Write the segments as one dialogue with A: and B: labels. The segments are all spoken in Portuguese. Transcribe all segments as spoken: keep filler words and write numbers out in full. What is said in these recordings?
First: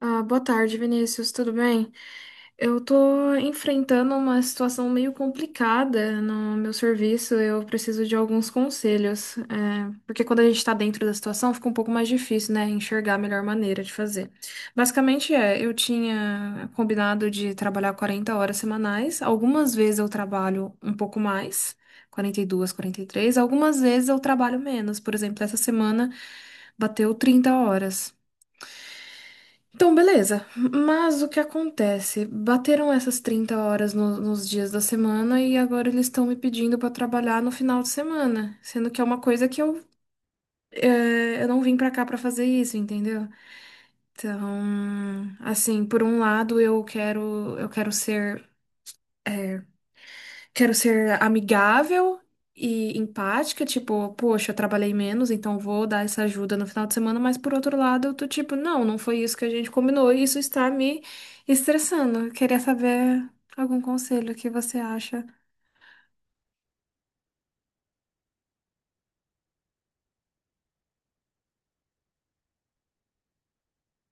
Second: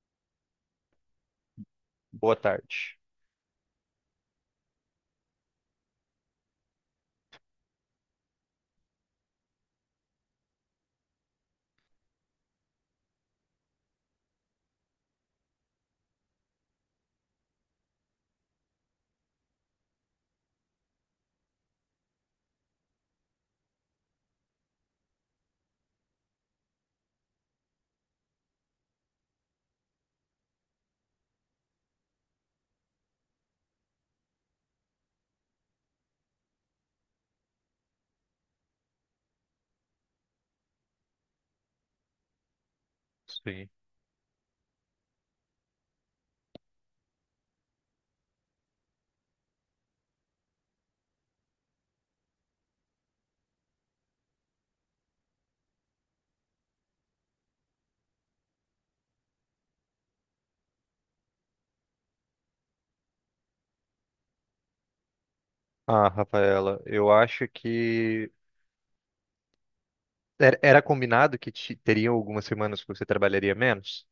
A: Ah, boa tarde, Vinícius, tudo bem?
B: Boa
A: Eu
B: tarde.
A: tô enfrentando uma situação meio complicada no meu serviço, eu preciso de alguns conselhos, é, porque quando a gente tá dentro da situação fica um pouco mais difícil, né, enxergar a melhor maneira de fazer. Basicamente é, eu tinha combinado de trabalhar quarenta horas semanais, algumas vezes eu trabalho um pouco mais, quarenta e dois, quarenta e três, algumas vezes eu trabalho menos, por exemplo, essa semana bateu trinta horas. Então, beleza. Mas o que acontece? Bateram essas trinta horas no- nos dias da semana e agora eles estão me pedindo para trabalhar no final de semana, sendo que é uma coisa que eu, é, eu não vim para cá para fazer isso, entendeu?
B: Sim.
A: Então, assim, por um lado eu quero eu quero ser Quero ser amigável e empática, tipo, poxa, eu trabalhei menos, então vou dar essa ajuda no final de semana, mas por outro lado, eu tô tipo, não, não foi isso que a gente combinou, e isso está me estressando. Eu queria saber algum conselho que você acha.
B: Ah, Rafaela, eu acho que era era combinado que te- teriam algumas semanas que você trabalharia menos,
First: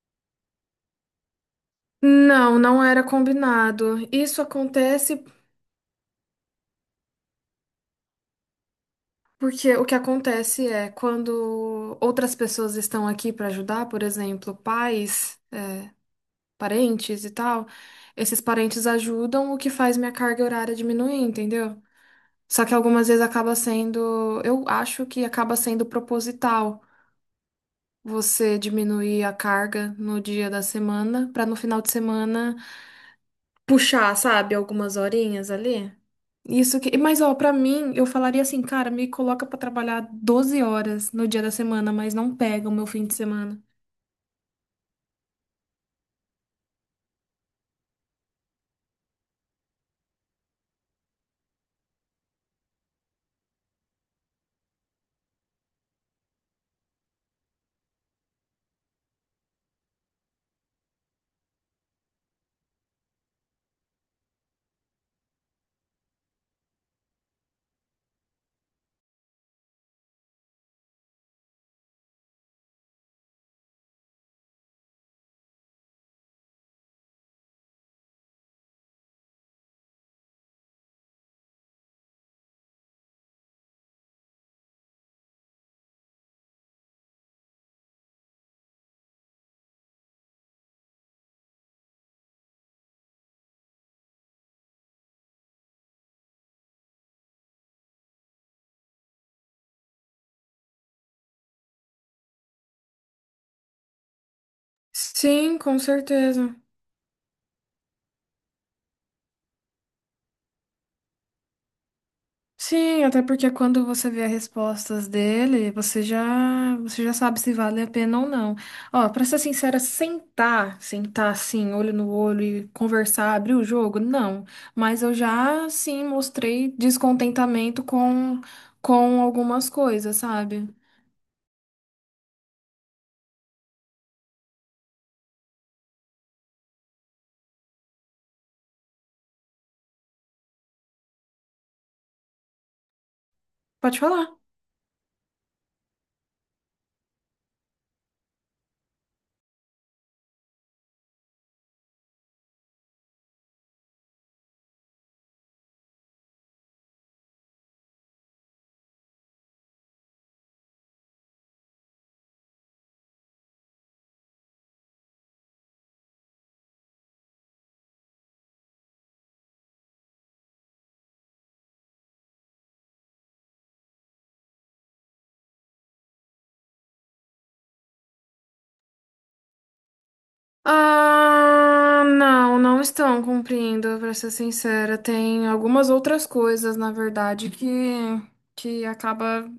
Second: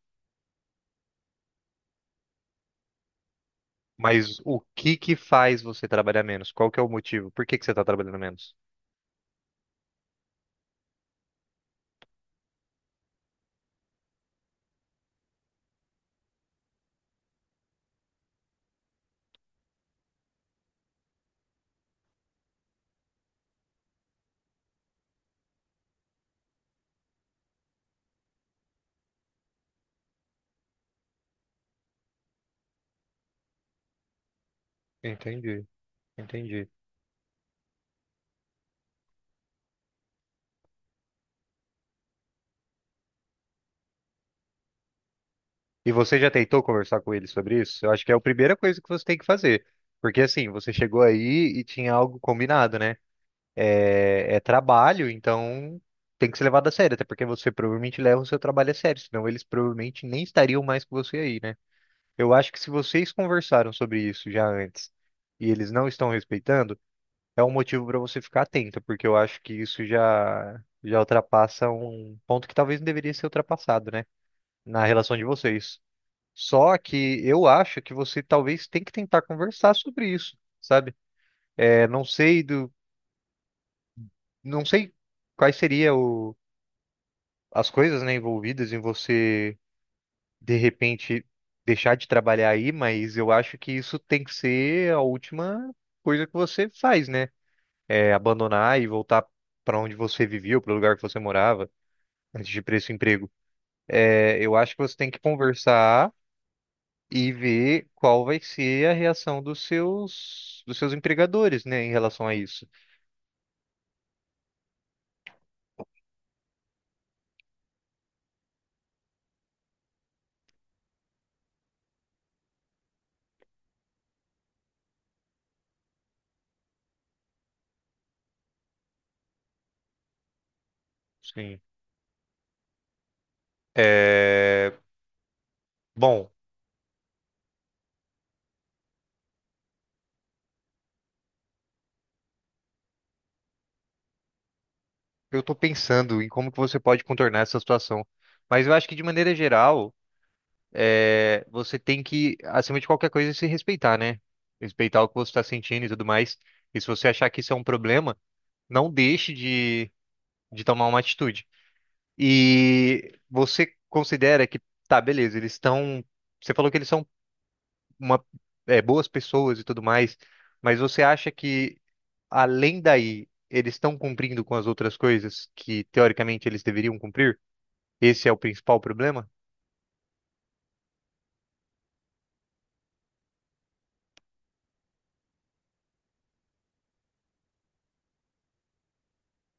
A: Não, não era combinado.
B: mas
A: Isso
B: o que que
A: acontece
B: faz você trabalhar menos? Qual que é o motivo? Por que que você está trabalhando menos?
A: porque o que acontece é quando outras pessoas estão aqui para ajudar, por exemplo, pais. Parentes e tal, esses parentes ajudam, o que faz minha carga horária diminuir, entendeu? Só que algumas vezes acaba sendo, eu acho que acaba sendo proposital você diminuir a carga no dia da semana pra no final de semana puxar, sabe, algumas horinhas
B: Entendi,
A: ali.
B: entendi.
A: Isso que, mas ó, pra mim, eu falaria assim, cara, me coloca pra trabalhar doze horas no dia da semana, mas não pega o meu fim de semana.
B: E você já tentou conversar com ele sobre isso? Eu acho que é a primeira coisa que você tem que fazer, porque assim, você chegou aí e tinha algo combinado, né? é, é trabalho, então tem que ser levado a sério, até porque você provavelmente leva o seu trabalho a sério, senão eles provavelmente nem estariam mais com você aí, né? Eu acho que se vocês conversaram sobre isso já antes e eles não estão respeitando, é um motivo para você ficar atento, porque eu acho que isso já já ultrapassa um ponto que talvez não deveria ser ultrapassado, né? Na relação de vocês. Só que eu acho que você talvez tem que tentar conversar sobre isso, sabe? É, não sei do, não sei quais seriam as coisas, né, envolvidas em você de repente deixar de trabalhar aí, mas eu acho que isso tem que ser a última coisa que você faz, né? É abandonar e voltar para onde você vivia, para o lugar que você morava, antes de ir para esse emprego. É, eu acho que você tem que
A: Sim, com
B: conversar
A: certeza.
B: e ver qual vai ser a reação dos seus dos seus empregadores, né, em relação a isso.
A: Sim, até porque quando você vê as respostas dele, você já, você já sabe se vale a pena ou não. Ó, pra ser sincera, sentar, sentar assim, olho no olho e conversar, abrir o jogo, não. Mas eu já, sim, mostrei descontentamento com, com algumas coisas, sabe?
B: Sim. É, bom.
A: Pode falar.
B: Eu tô pensando em como que você pode contornar essa situação. Mas eu acho que, de maneira geral, é, você tem que, acima de qualquer coisa, se respeitar, né? Respeitar o que você está sentindo e tudo mais. E se você achar que isso é um problema, não deixe de, de tomar uma atitude. E você considera que, tá, beleza, eles estão. Você falou que eles são uma, é, boas pessoas e tudo mais, mas você acha que, além daí, eles estão cumprindo com as outras coisas que, teoricamente, eles deveriam cumprir? Esse é o principal problema?
A: Ah, não, não estão cumprindo, pra ser sincera. Tem algumas outras coisas, na verdade, que, que acaba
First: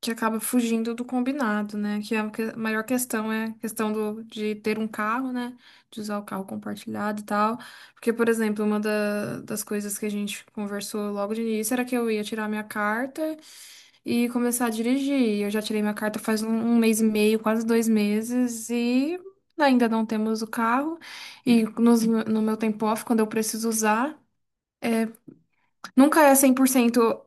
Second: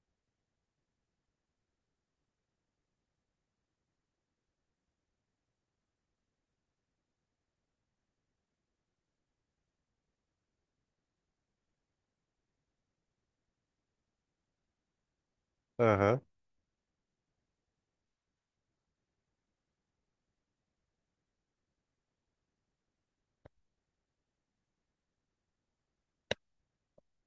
A: que acaba fugindo do combinado, né? Que a que- a maior questão é a questão do, de ter um carro, né? De usar o carro compartilhado e tal. Porque, por exemplo, uma da- das coisas que a gente conversou logo de início era que eu ia tirar minha carta e começar a dirigir. Eu já tirei minha carta
B: Aham.
A: faz um, um mês e meio, quase dois meses, e ainda não temos o carro. E nos- no meu tempo off, quando eu preciso usar, nunca é cem por cento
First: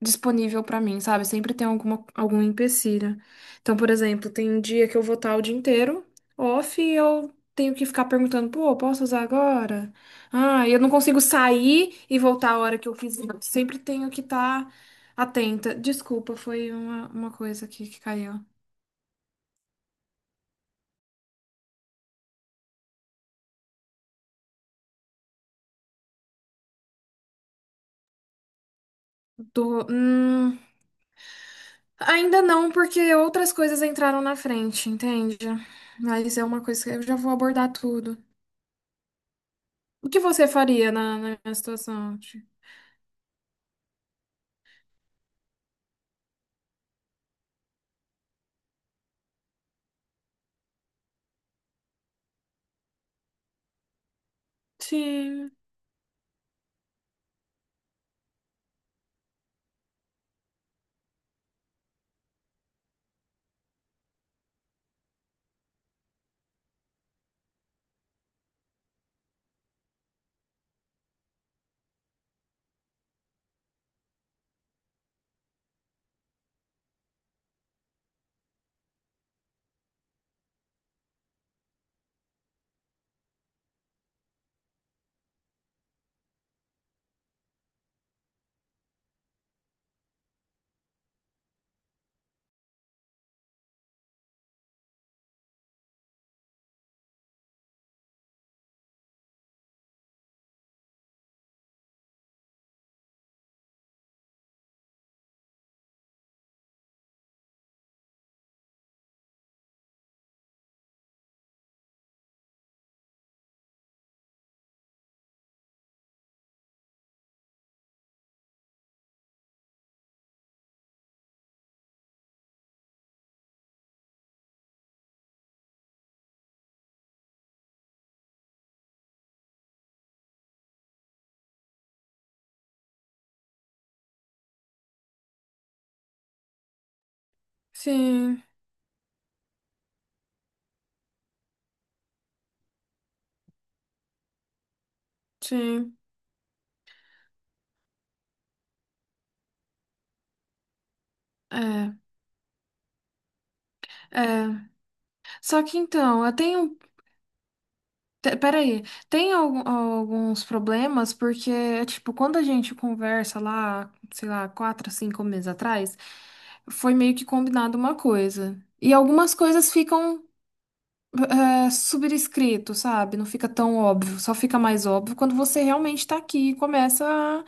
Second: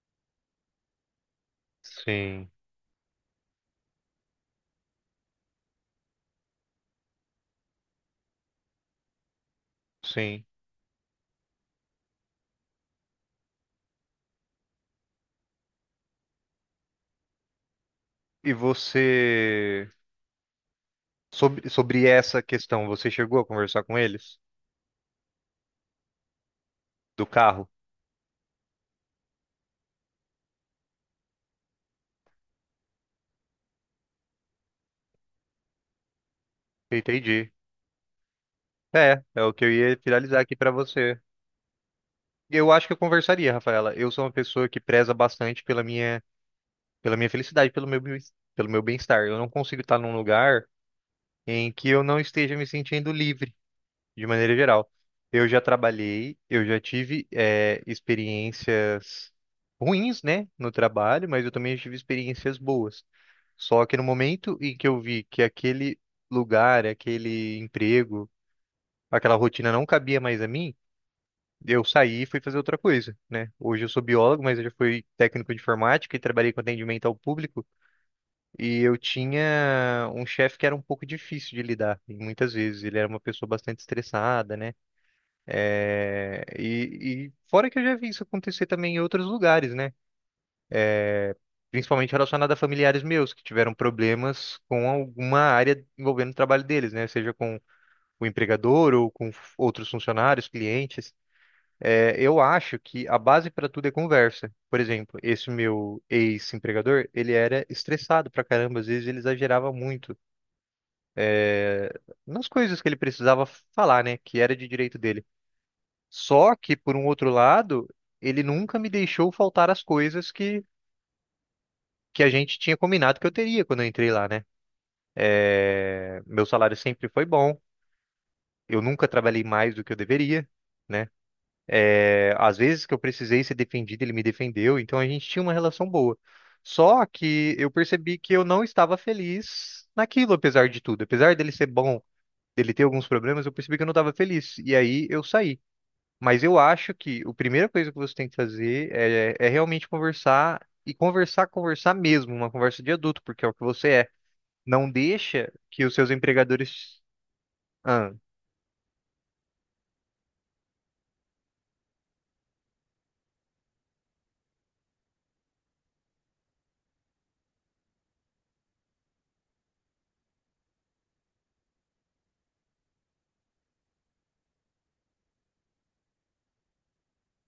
A: disponível pra mim, sabe? Sempre tem alguma, algum
B: Sim,
A: empecilho. Então, por exemplo, tem um dia que eu vou estar o dia inteiro off e eu tenho que ficar perguntando, pô, posso usar agora?
B: sim.
A: Ah, e eu não consigo sair e voltar a hora que eu quiser. Sempre tenho que estar atenta. Desculpa, foi uma, uma coisa aqui que caiu.
B: E você, sobre, sobre essa questão, você chegou a conversar com eles? Do carro?
A: Tô, hum, ainda não, porque outras coisas entraram na frente, entende? Mas é uma coisa que eu já vou
B: Entendi.
A: abordar tudo.
B: É, é o que eu ia
A: O que
B: finalizar
A: você
B: aqui pra
A: faria na,
B: você.
A: na minha situação?
B: Eu acho que eu conversaria, Rafaela. Eu sou uma pessoa que preza bastante pela minha, pela minha felicidade, pelo meu, bem- pelo meu bem-estar. Eu não consigo estar num lugar em que eu não esteja me sentindo livre. De maneira geral. Eu
A: Sim.
B: já trabalhei, eu já tive eh, experiências ruins, né, no trabalho, mas eu também tive experiências boas. Só que no momento em que eu vi que aquele lugar, aquele emprego, aquela rotina não cabia mais a mim, eu saí e fui fazer outra coisa, né? Hoje eu sou biólogo, mas eu já fui técnico de informática e trabalhei com atendimento ao público, e eu tinha um chefe que era um pouco difícil de lidar, e muitas vezes ele era uma pessoa bastante estressada, né? É, e, e fora que eu já vi isso acontecer também em outros lugares, né? Principalmente relacionado a familiares meus que tiveram problemas com alguma área envolvendo o trabalho deles, né? Seja com o empregador ou com f- outros funcionários, clientes. É, eu acho que a base para tudo é conversa. Por exemplo, esse meu ex-empregador, ele era estressado pra caramba, às vezes ele exagerava muito, é, nas coisas que ele precisava falar, né? Que era de direito dele. Só que, por um outro lado, ele nunca me deixou faltar as coisas que, que a gente tinha combinado que eu teria quando eu entrei lá, né? É, meu salário sempre foi bom, eu nunca trabalhei mais do que eu deveria, né? É, às vezes que eu precisei ser defendido, ele me defendeu, então a gente tinha uma relação boa. Só que eu percebi que
A: Sim,
B: eu não estava feliz naquilo, apesar de tudo. Apesar dele ser bom, dele ter alguns problemas, eu percebi que eu não estava feliz. E aí eu saí.
A: sim.
B: Mas eu acho que a primeira coisa que você tem que fazer é, é realmente conversar e conversar, conversar
A: É,
B: mesmo, uma conversa de adulto, porque é o que você é.
A: é.
B: Não deixa
A: Só que
B: que os seus
A: então, eu tenho.
B: empregadores. Ah,
A: te- Peraí, tem algu- alguns problemas, porque, é, tipo, quando a gente conversa lá, sei lá, quatro, cinco meses atrás, foi meio que combinado uma coisa. E algumas coisas ficam é, subscrito, sabe? Não fica tão óbvio, só fica mais óbvio quando você realmente tá aqui e começa a,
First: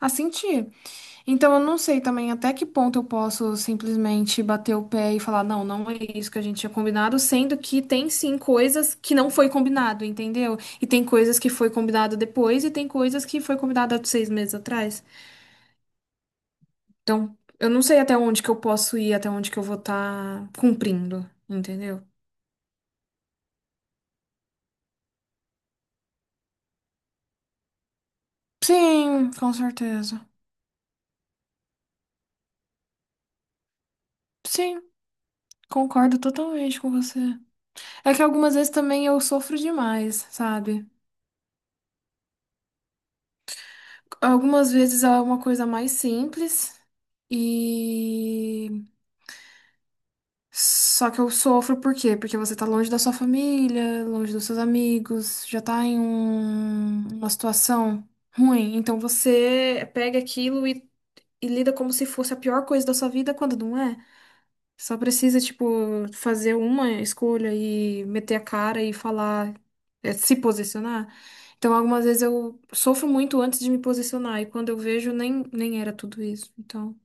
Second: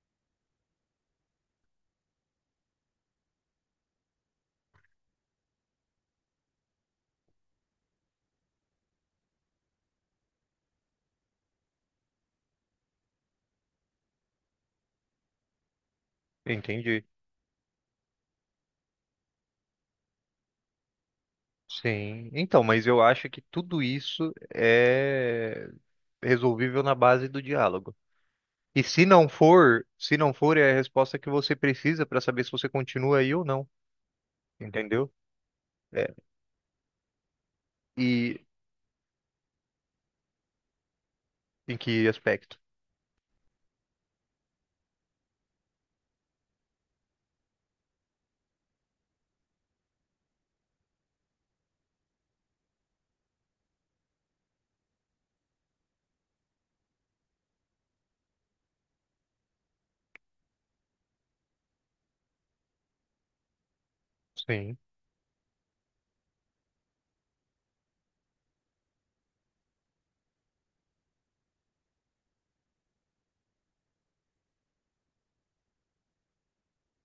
A: a sentir. Então, eu não sei também até que ponto eu posso simplesmente bater o pé e falar, não, não é isso que a gente tinha combinado, sendo que tem sim coisas que não foi combinado, entendeu? E tem coisas que foi combinado depois e tem coisas que foi combinado há seis meses atrás.
B: entendi.
A: Então, eu não sei até onde que eu posso ir, até onde que eu vou estar cumprindo, entendeu?
B: Sim. Então, mas eu acho que tudo isso é resolvível na base do diálogo. E se não
A: Sim, com
B: for, se
A: certeza.
B: não for, é a resposta que você precisa para saber se você continua aí ou não,
A: Sim,
B: entendeu? É.
A: concordo totalmente com você. É que
B: E
A: algumas vezes também eu sofro demais, sabe?
B: em que aspecto?
A: Algumas vezes é uma coisa mais simples e só que eu sofro por quê? Porque você tá longe da sua família, longe dos seus amigos, já tá em um- uma situação ruim. Então você pega aquilo e, e lida como se fosse a pior coisa da sua vida quando não é.
B: Sim.
A: Só precisa, tipo, fazer uma escolha e meter a cara e falar, é, se posicionar. Então, algumas vezes eu sofro muito antes de me posicionar, e quando eu vejo, nem, nem era tudo isso. Então.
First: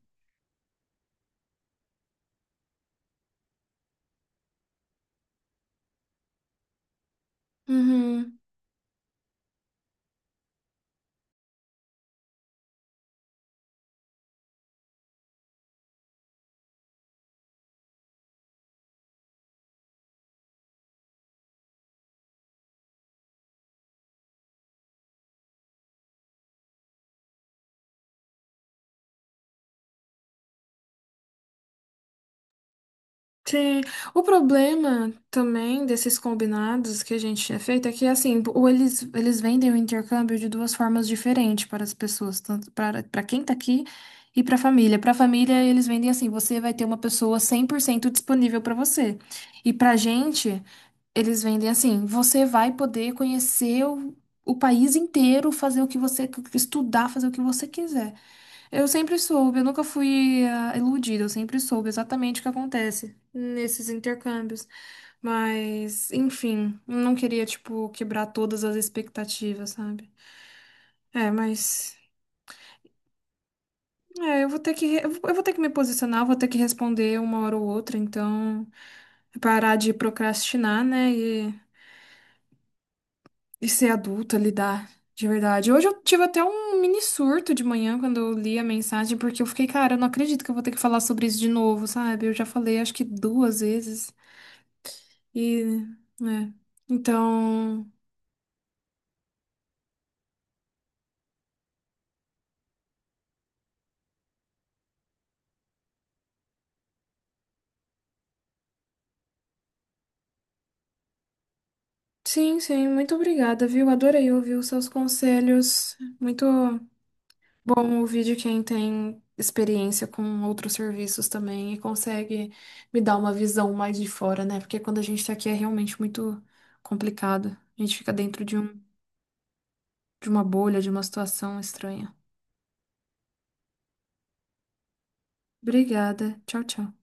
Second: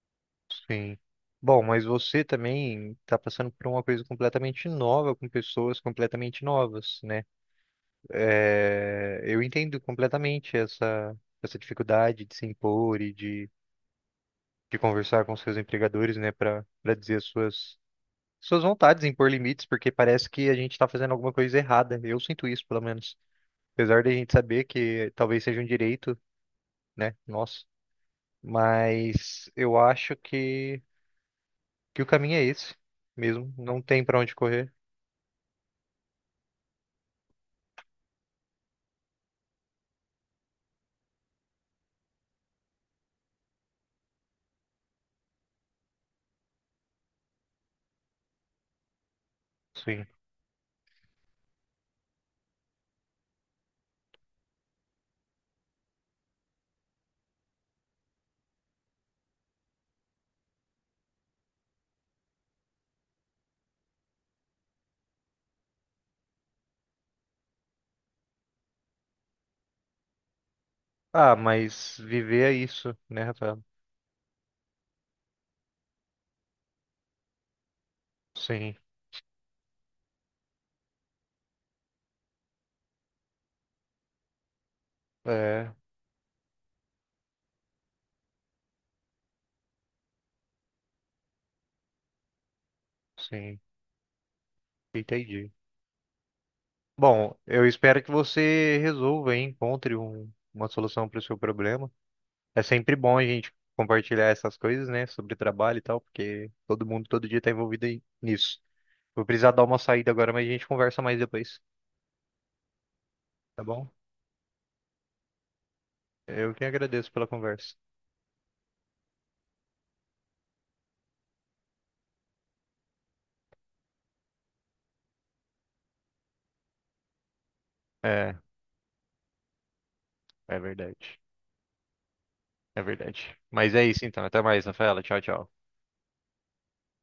B: Sim. Bom, mas você também está passando por uma coisa completamente nova, com pessoas completamente novas, né?
A: Uhum.
B: É, eu entendo completamente essa, essa dificuldade de se impor e de, de conversar com seus empregadores, né, para para dizer as suas, suas vontades, impor limites, porque parece que a gente está fazendo alguma coisa errada. Eu sinto isso, pelo menos. Apesar de a gente saber que talvez seja um direito, né, nosso, mas eu acho que, que o caminho é esse mesmo, não
A: Sim,
B: tem para
A: o
B: onde correr.
A: problema também desses combinados que a gente tinha feito é que, assim, ou eles, eles vendem o intercâmbio de duas formas diferentes para as pessoas, tanto para, para quem tá aqui e para a família. Para a família, eles vendem assim, você vai ter uma pessoa cem por cento disponível para você. E para a
B: Sim.
A: gente, eles vendem assim, você vai poder conhecer o, o país inteiro, fazer o que você estudar, fazer o que você quiser. Eu sempre soube, eu nunca fui ah, iludida, eu sempre soube exatamente o que acontece nesses intercâmbios. Mas, enfim, não queria, tipo, quebrar todas as expectativas, sabe? É,
B: Ah, mas
A: mas.
B: viver é isso, né, Rafael?
A: É, eu vou ter que, re- eu vou eu vou ter que me posicionar, vou ter que responder uma hora ou outra, então
B: Sim,
A: é parar de procrastinar, né? E ser adulta, lidar, de verdade.
B: é,
A: Hoje eu tive até um mini surto de manhã quando eu li a mensagem, porque eu fiquei, cara, eu não acredito que eu vou ter que falar sobre isso de novo, sabe? Eu já falei acho que
B: sim,
A: duas vezes.
B: entendi.
A: E, né?
B: Bom, eu
A: Então,
B: espero que você resolva e encontre um- uma solução para o seu problema. É sempre bom a gente compartilhar essas coisas, né, sobre trabalho e tal, porque todo mundo todo dia está envolvido em- nisso. Vou precisar dar uma saída agora, mas a gente conversa mais depois,
A: sim, sim, muito
B: tá
A: obrigada,
B: bom?
A: viu? Adorei ouvir os seus conselhos. Muito
B: Eu que agradeço pela conversa.
A: bom ouvir de quem tem experiência com outros serviços também e consegue me dar uma visão mais de fora, né? Porque quando a gente tá aqui é realmente muito complicado. A gente fica
B: É,
A: dentro de um de uma
B: é
A: bolha, de uma
B: verdade.
A: situação estranha.
B: É verdade. Mas é isso então. Até mais, Rafaela. Tchau, tchau.
A: Obrigada. Tchau, tchau.